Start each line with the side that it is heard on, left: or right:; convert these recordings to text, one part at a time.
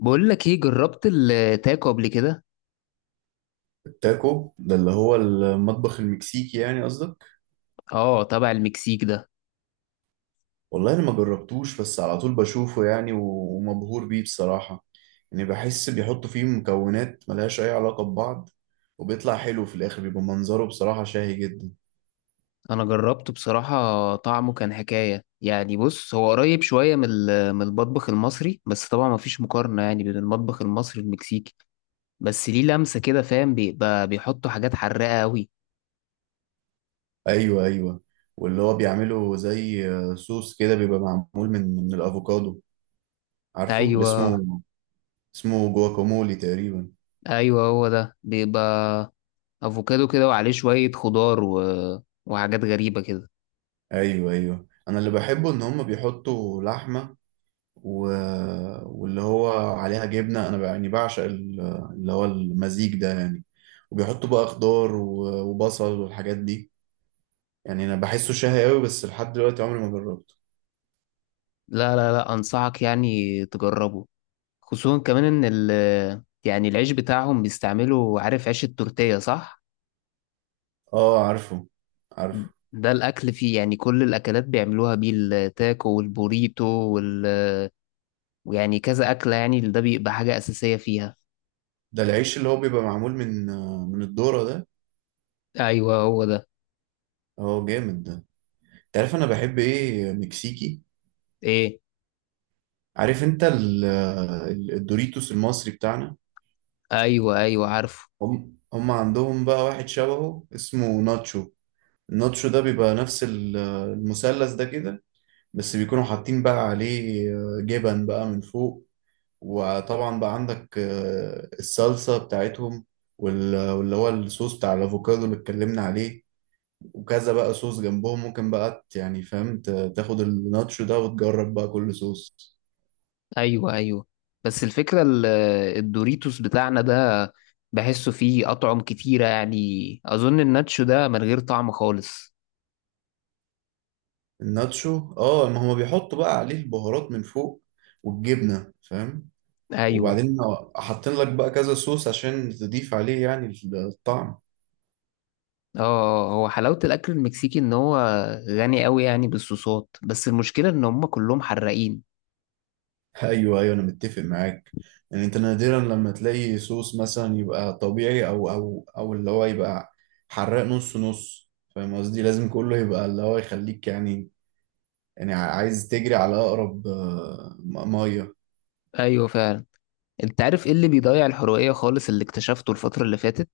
left: بقول لك ايه، جربت التاكو قبل كده؟
right: التاكو ده اللي هو المطبخ المكسيكي يعني قصدك؟
left: اه، تبع المكسيك ده.
right: والله انا ما جربتوش، بس على طول بشوفه يعني ومبهور بيه بصراحة. يعني بحس بيحطوا فيه مكونات ملهاش اي علاقة ببعض، وبيطلع حلو في الاخر، بيبقى منظره بصراحة شاهي جدا.
left: انا جربته بصراحة، طعمه كان حكاية يعني. بص، هو قريب شوية من المطبخ المصري، بس طبعا مفيش مقارنة يعني بين المطبخ المصري والمكسيكي. بس ليه لمسة كده، فاهم، بيبقى بيحطوا حاجات حراقة قوي.
right: ايوه، ايوه. واللي هو بيعمله زي صوص كده، بيبقى معمول من الافوكادو. عارفه اللي
left: ايوه،
right: اسمه؟ اسمه جواكامولي تقريبا.
left: ايوه. هو ده بيبقى افوكادو كده وعليه شوية خضار وحاجات غريبة كده.
right: ايوه، ايوه، انا اللي بحبه ان هم بيحطوا لحمة و... واللي هو عليها جبنة. أنا يعني بعشق اللي هو المزيج ده يعني. وبيحطوا بقى خضار وبصل والحاجات دي. يعني أنا بحسه شهي أوي، بس لحد دلوقتي عمري ما جربته.
left: لا، لا، لا، انصحك يعني تجربه. خصوصا كمان ان ال يعني العيش بتاعهم بيستعملوا، عارف عيش التورتيه، صح؟
right: آه، عارفه. عارفه.
left: ده الاكل فيه يعني، كل الاكلات بيعملوها بيه، التاكو والبوريتو ويعني كذا اكله يعني، ده بيبقى حاجه اساسيه فيها.
right: ده العيش اللي هو بيبقى معمول من الذرة ده.
left: ايوه، هو ده.
right: اه، جامد ده. انت عارف انا بحب ايه مكسيكي؟
left: ايه؟
right: عارف انت الدوريتوس المصري بتاعنا؟
left: ايوه، ايوه، عارفه.
right: هم عندهم بقى واحد شبهه اسمه ناتشو. النوتش ده بيبقى نفس المثلث ده كده، بس بيكونوا حاطين بقى عليه جبن بقى من فوق، وطبعا بقى عندك الصلصة بتاعتهم، واللي هو الصوص بتاع الأفوكادو اللي اتكلمنا عليه، وكذا بقى صوص جنبهم. ممكن بقى يعني فاهم، تاخد الناتشو ده وتجرب بقى كل صوص.
left: ايوه، ايوه. بس الفكره الدوريتوس بتاعنا ده، بحسه فيه اطعم كتيره يعني. اظن الناتشو ده من غير طعم خالص.
right: الناتشو، اه، ما هما بيحطوا بقى عليه البهارات من فوق والجبنة، فاهم،
left: ايوه.
right: وبعدين حاطين لك بقى كذا صوص عشان تضيف عليه يعني الطعم.
left: اه، هو حلاوة الأكل المكسيكي إن هو غني أوي يعني بالصوصات، بس المشكلة إن هما كلهم حراقين.
right: ايوه، ايوه، انا متفق معاك. يعني انت نادرا لما تلاقي صوص مثلا يبقى طبيعي، او اللي هو يبقى حراق نص نص. فاهم قصدي؟ لازم كله يبقى اللي هو يخليك يعني، يعني عايز تجري على اقرب ميه.
left: أيوة، فعلا. أنت عارف إيه اللي بيضيع الحرقية خالص اللي اكتشفته الفترة اللي فاتت؟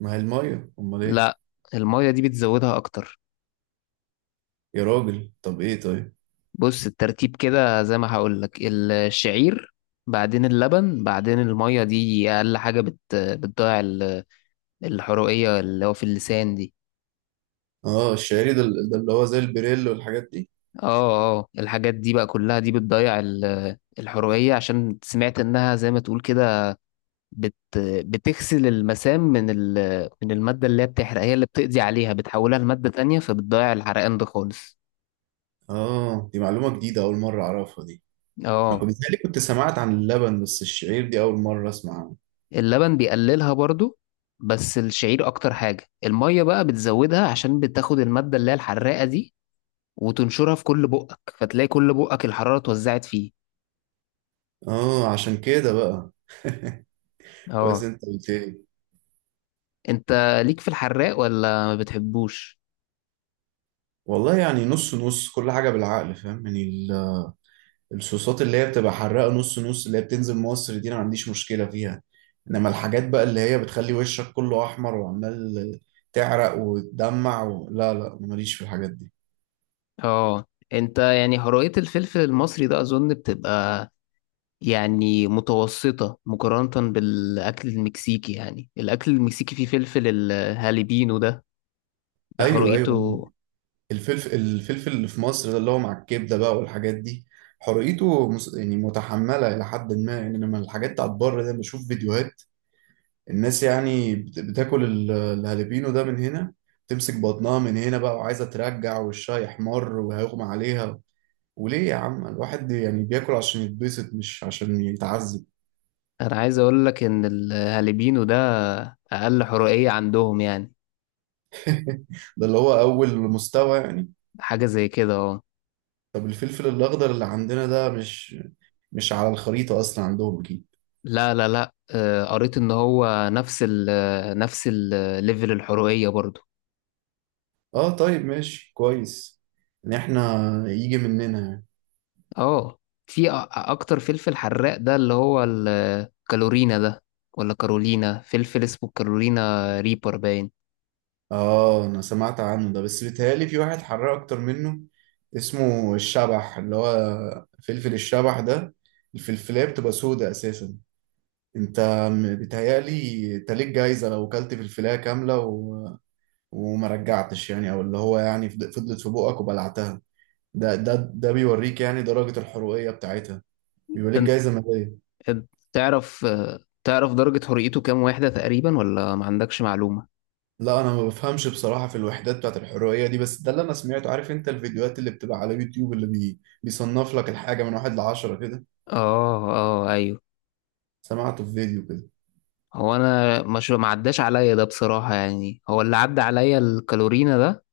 right: ما هي الميه، امال ايه؟
left: لأ. المية دي بتزودها أكتر.
right: يا راجل طب ايه طيب.
left: بص، الترتيب كده زي ما هقولك: الشعير، بعدين اللبن، بعدين المية. دي أقل حاجة بتضيع الحرقية اللي هو في اللسان دي.
right: اه، الشعري ده، ده اللي هو زي البريل والحاجات دي.
left: اه، اه، الحاجات دي بقى كلها دي بتضيع الحرقية عشان سمعت إنها زي ما تقول كده، بت بتغسل المسام من المادة اللي هي بتحرق، هي اللي بتقضي عليها، بتحولها لمادة تانية، فبتضيع الحرقان ده خالص.
right: اه، دي معلومه جديده، اول مره اعرفها دي. انا
left: اه،
right: كنت بيتهيألي كنت سمعت عن اللبن، بس الشعير دي اول مره اسمع عنه.
left: اللبن بيقللها برضو، بس الشعير اكتر حاجة. المية بقى بتزودها عشان بتاخد المادة اللي هي الحراقة دي وتنشرها في كل بقك، فتلاقي كل بقك الحرارة اتوزعت فيه.
right: اه، عشان كده بقى. كويس
left: اه.
right: انت قلت لي.
left: انت ليك في الحراق ولا ما بتحبوش؟
right: والله يعني نص نص، كل حاجه بالعقل، فاهم يعني الصوصات اللي هي بتبقى حراقه نص نص اللي هي بتنزل مصر دي، انا ما عنديش مشكله فيها. انما الحاجات بقى اللي هي بتخلي وشك كله احمر، وعمال تعرق وتدمع لا، لا، ماليش في الحاجات دي.
left: اه. انت يعني هراءة الفلفل المصري ده، اظن بتبقى يعني متوسطة مقارنة بالأكل المكسيكي. يعني الأكل المكسيكي فيه فلفل الهاليبينو ده، ده
right: ايوه، ايوه،
left: حرقته!
right: الفلفل اللي في مصر ده، اللي هو مع الكبده بقى والحاجات دي، حرقته يعني متحمله الى حد ما يعني. انما الحاجات بتاعت بره ده، بشوف فيديوهات الناس يعني بتاكل الهالبينو ده من هنا، تمسك بطنها من هنا بقى، وعايزة ترجع وشها يحمر وهيغمى عليها. وليه يا عم؟ الواحد يعني بياكل عشان يتبسط مش عشان يتعذب.
left: أنا عايز أقول لك إن الهاليبينو ده أقل حرقية عندهم يعني.
right: ده اللي هو أول مستوى يعني.
left: حاجة زي كده، أه.
right: طب الفلفل الأخضر اللي عندنا ده مش على الخريطة أصلا عندهم أكيد.
left: لا، لا، لا، قريت إن هو نفس الليفل الحرقية برضو.
right: اه، طيب، ماشي، كويس إن إحنا يجي مننا يعني.
left: أه، في أكتر فلفل حراق، ده اللي هو الكالورينا ده، ولا كارولينا، فلفل اسمه كارولينا ريبر باين.
right: اه، انا سمعت عنه ده، بس بيتهيألي في واحد حراق اكتر منه، اسمه الشبح، اللي هو فلفل الشبح ده، الفلفلاية بتبقى سودة اساسا. انت بيتهيألي انت ليك جايزة لو اكلت فلفلاية كاملة وما رجعتش يعني، او اللي هو يعني فضلت في بقك وبلعتها، ده بيوريك يعني درجة الحروقية بتاعتها، بيبقى ليك جايزة مالية.
left: تعرف تعرف درجة حريته كام واحدة تقريبا، ولا ما عندكش معلومة؟
right: لا، انا ما بفهمش بصراحه في الوحدات بتاعت الحريه دي، بس ده اللي انا سمعته. عارف انت الفيديوهات اللي بتبقى على يوتيوب اللي بيصنف لك الحاجه من واحد لعشرة كده،
left: اه، اه، ايوه.
right: سمعته في فيديو كده.
left: هو انا مش، ما عداش عليا ده بصراحة يعني، هو اللي عدى عليا الكالورينا ده،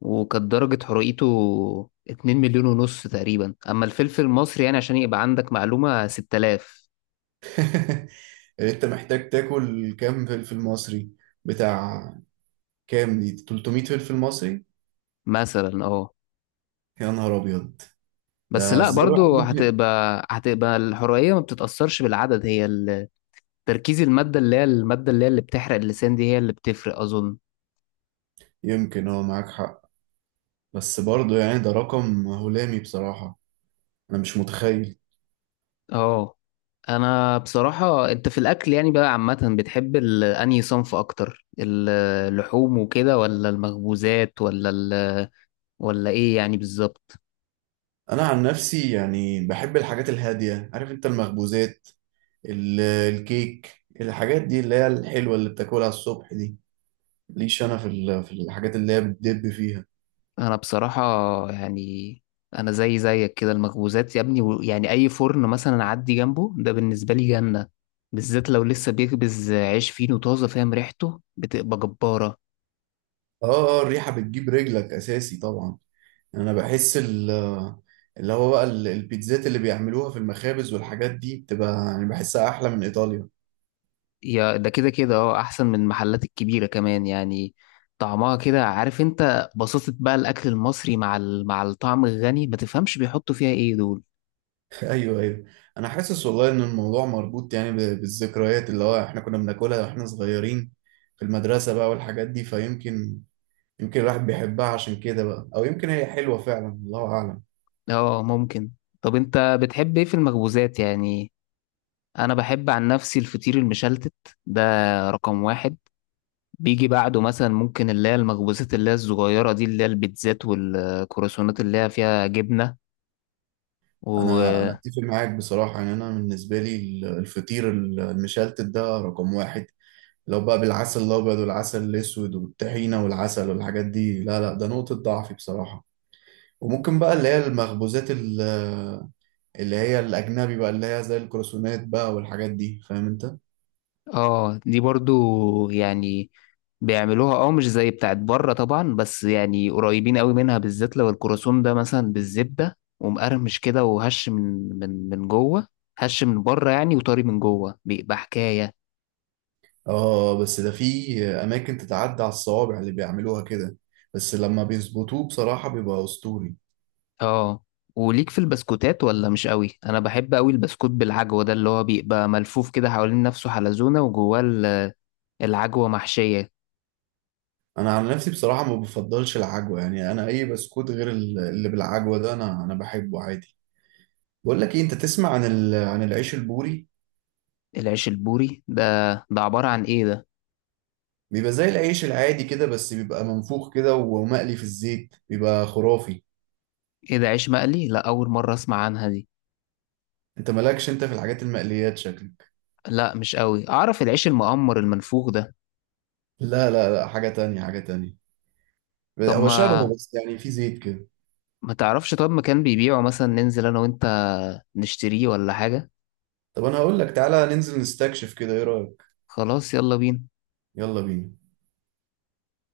left: وكانت درجة حرقته 2.5 مليون تقريبا. اما الفلفل المصري، يعني عشان يبقى عندك معلومة، 6000.
right: انت محتاج تاكل كام فلفل مصري؟ بتاع كام دي؟ 300 فلفل مصري؟
left: مثلا، اه.
right: يا نهار ابيض.
left: بس
right: ده
left: لا،
right: ازاي الواحد
left: برضو
right: ممكن؟
left: هتبقى الحرقية ما بتتأثرش بالعدد، هي تركيز المادة، اللي هي اللي بتحرق اللسان دي، هي اللي بتفرق أظن.
right: يمكن، اه، معاك حق، بس برضه يعني ده رقم هلامي بصراحه، انا مش متخيل.
left: اه. انا بصراحة، انت في الاكل يعني بقى عامة بتحب انهي صنف اكتر، اللحوم وكده، ولا المخبوزات، ولا ايه يعني بالظبط؟
right: انا عن نفسي يعني بحب الحاجات الهاديه، عارف انت المخبوزات، الكيك، الحاجات دي اللي هي الحلوة اللي بتاكلها الصبح دي، ليش انا في الحاجات اللي هي بتدب فيها.
left: انا بصراحة يعني، انا زي زيك كده، المخبوزات يا ابني يعني، اي فرن مثلا اعدي جنبه، ده بالنسبة لي جنة. بالذات لو لسه بيخبز عيش فينو طازة، فاهم، ريحته بتبقى جبارة.
right: اه، اه، الريحة بتجيب رجلك اساسي طبعا. يعني انا بحس اللي هو بقى البيتزات اللي بيعملوها في المخابز والحاجات دي بتبقى يعني بحسها احلى من ايطاليا.
left: يا، ده كده كده، اه، احسن من المحلات الكبيره كمان يعني. طعمها كده، عارف انت، بساطة بقى الاكل المصري مع مع الطعم الغني، ما تفهمش بيحطوا فيها ايه دول.
right: ايوه، ايوه، انا حاسس والله ان الموضوع مربوط يعني بالذكريات اللي هو احنا كنا بناكلها واحنا صغيرين في المدرسة بقى والحاجات دي، فيمكن، يمكن الواحد بيحبها عشان كده بقى، او يمكن هي حلوة فعلا، الله اعلم.
left: اه، ممكن. طب انت بتحب ايه في المخبوزات يعني؟ انا بحب عن نفسي الفطير المشلتت، ده رقم واحد. بيجي بعده مثلا ممكن اللي هي المخبوزات اللي هي الصغيره دي، اللي هي البيتزات والكرواسونات اللي هي فيها جبنه و...
right: انا اتفق معاك بصراحه، يعني انا بالنسبه لي الفطير المشلتت ده رقم واحد، لو بقى بالعسل الابيض والعسل الاسود والطحينه والعسل والحاجات دي، لا، لا، ده نقطه ضعفي بصراحه. وممكن بقى اللي هي المخبوزات اللي هي الاجنبي بقى، اللي هي زي الكروسونات بقى والحاجات دي، فاهم انت.
left: اه، دي برضو يعني بيعملوها، اه، مش زي بتاعت بره طبعا، بس يعني قريبين قوي منها، بالذات لو الكروسون ده مثلا بالزبدة ومقرمش كده وهش من جوه. هش من بره يعني، وطري من جوه، بيبقى حكاية.
right: اه، بس ده في اماكن تتعدى على الصوابع اللي بيعملوها كده، بس لما بيظبطوه بصراحه بيبقى اسطوري.
left: اه. وليك في البسكوتات ولا مش قوي؟ انا بحب قوي البسكوت بالعجوة ده اللي هو بيبقى ملفوف كده حوالين نفسه حلزونة وجواه العجوة محشية.
right: انا عن نفسي بصراحه ما بفضلش العجوه، يعني انا اي بسكوت غير اللي بالعجوه ده انا بحبه عادي. بقول لك ايه، انت تسمع عن عن العيش البوري؟
left: العيش البوري ده عبارة عن ايه ده؟
right: بيبقى زي العيش العادي كده، بس بيبقى منفوخ كده، ومقلي في الزيت، بيبقى خرافي.
left: ايه ده، عيش مقلي؟ لا، اول مرة اسمع عنها دي.
right: انت مالكش انت في الحاجات المقليات شكلك.
left: لا، مش قوي. اعرف العيش المقمر المنفوخ ده.
right: لا، لا، لا، حاجه تانية، حاجه تانية.
left: طب،
right: هو شبهه،
left: ما
right: بس يعني في زيت كده.
left: ما تعرفش طب مكان بيبيعه مثلا؟ ننزل انا وانت نشتريه ولا حاجة.
right: طب انا هقول لك، تعالى ننزل نستكشف كده، ايه رايك؟
left: خلاص، يلا بينا.
right: يلا بينا.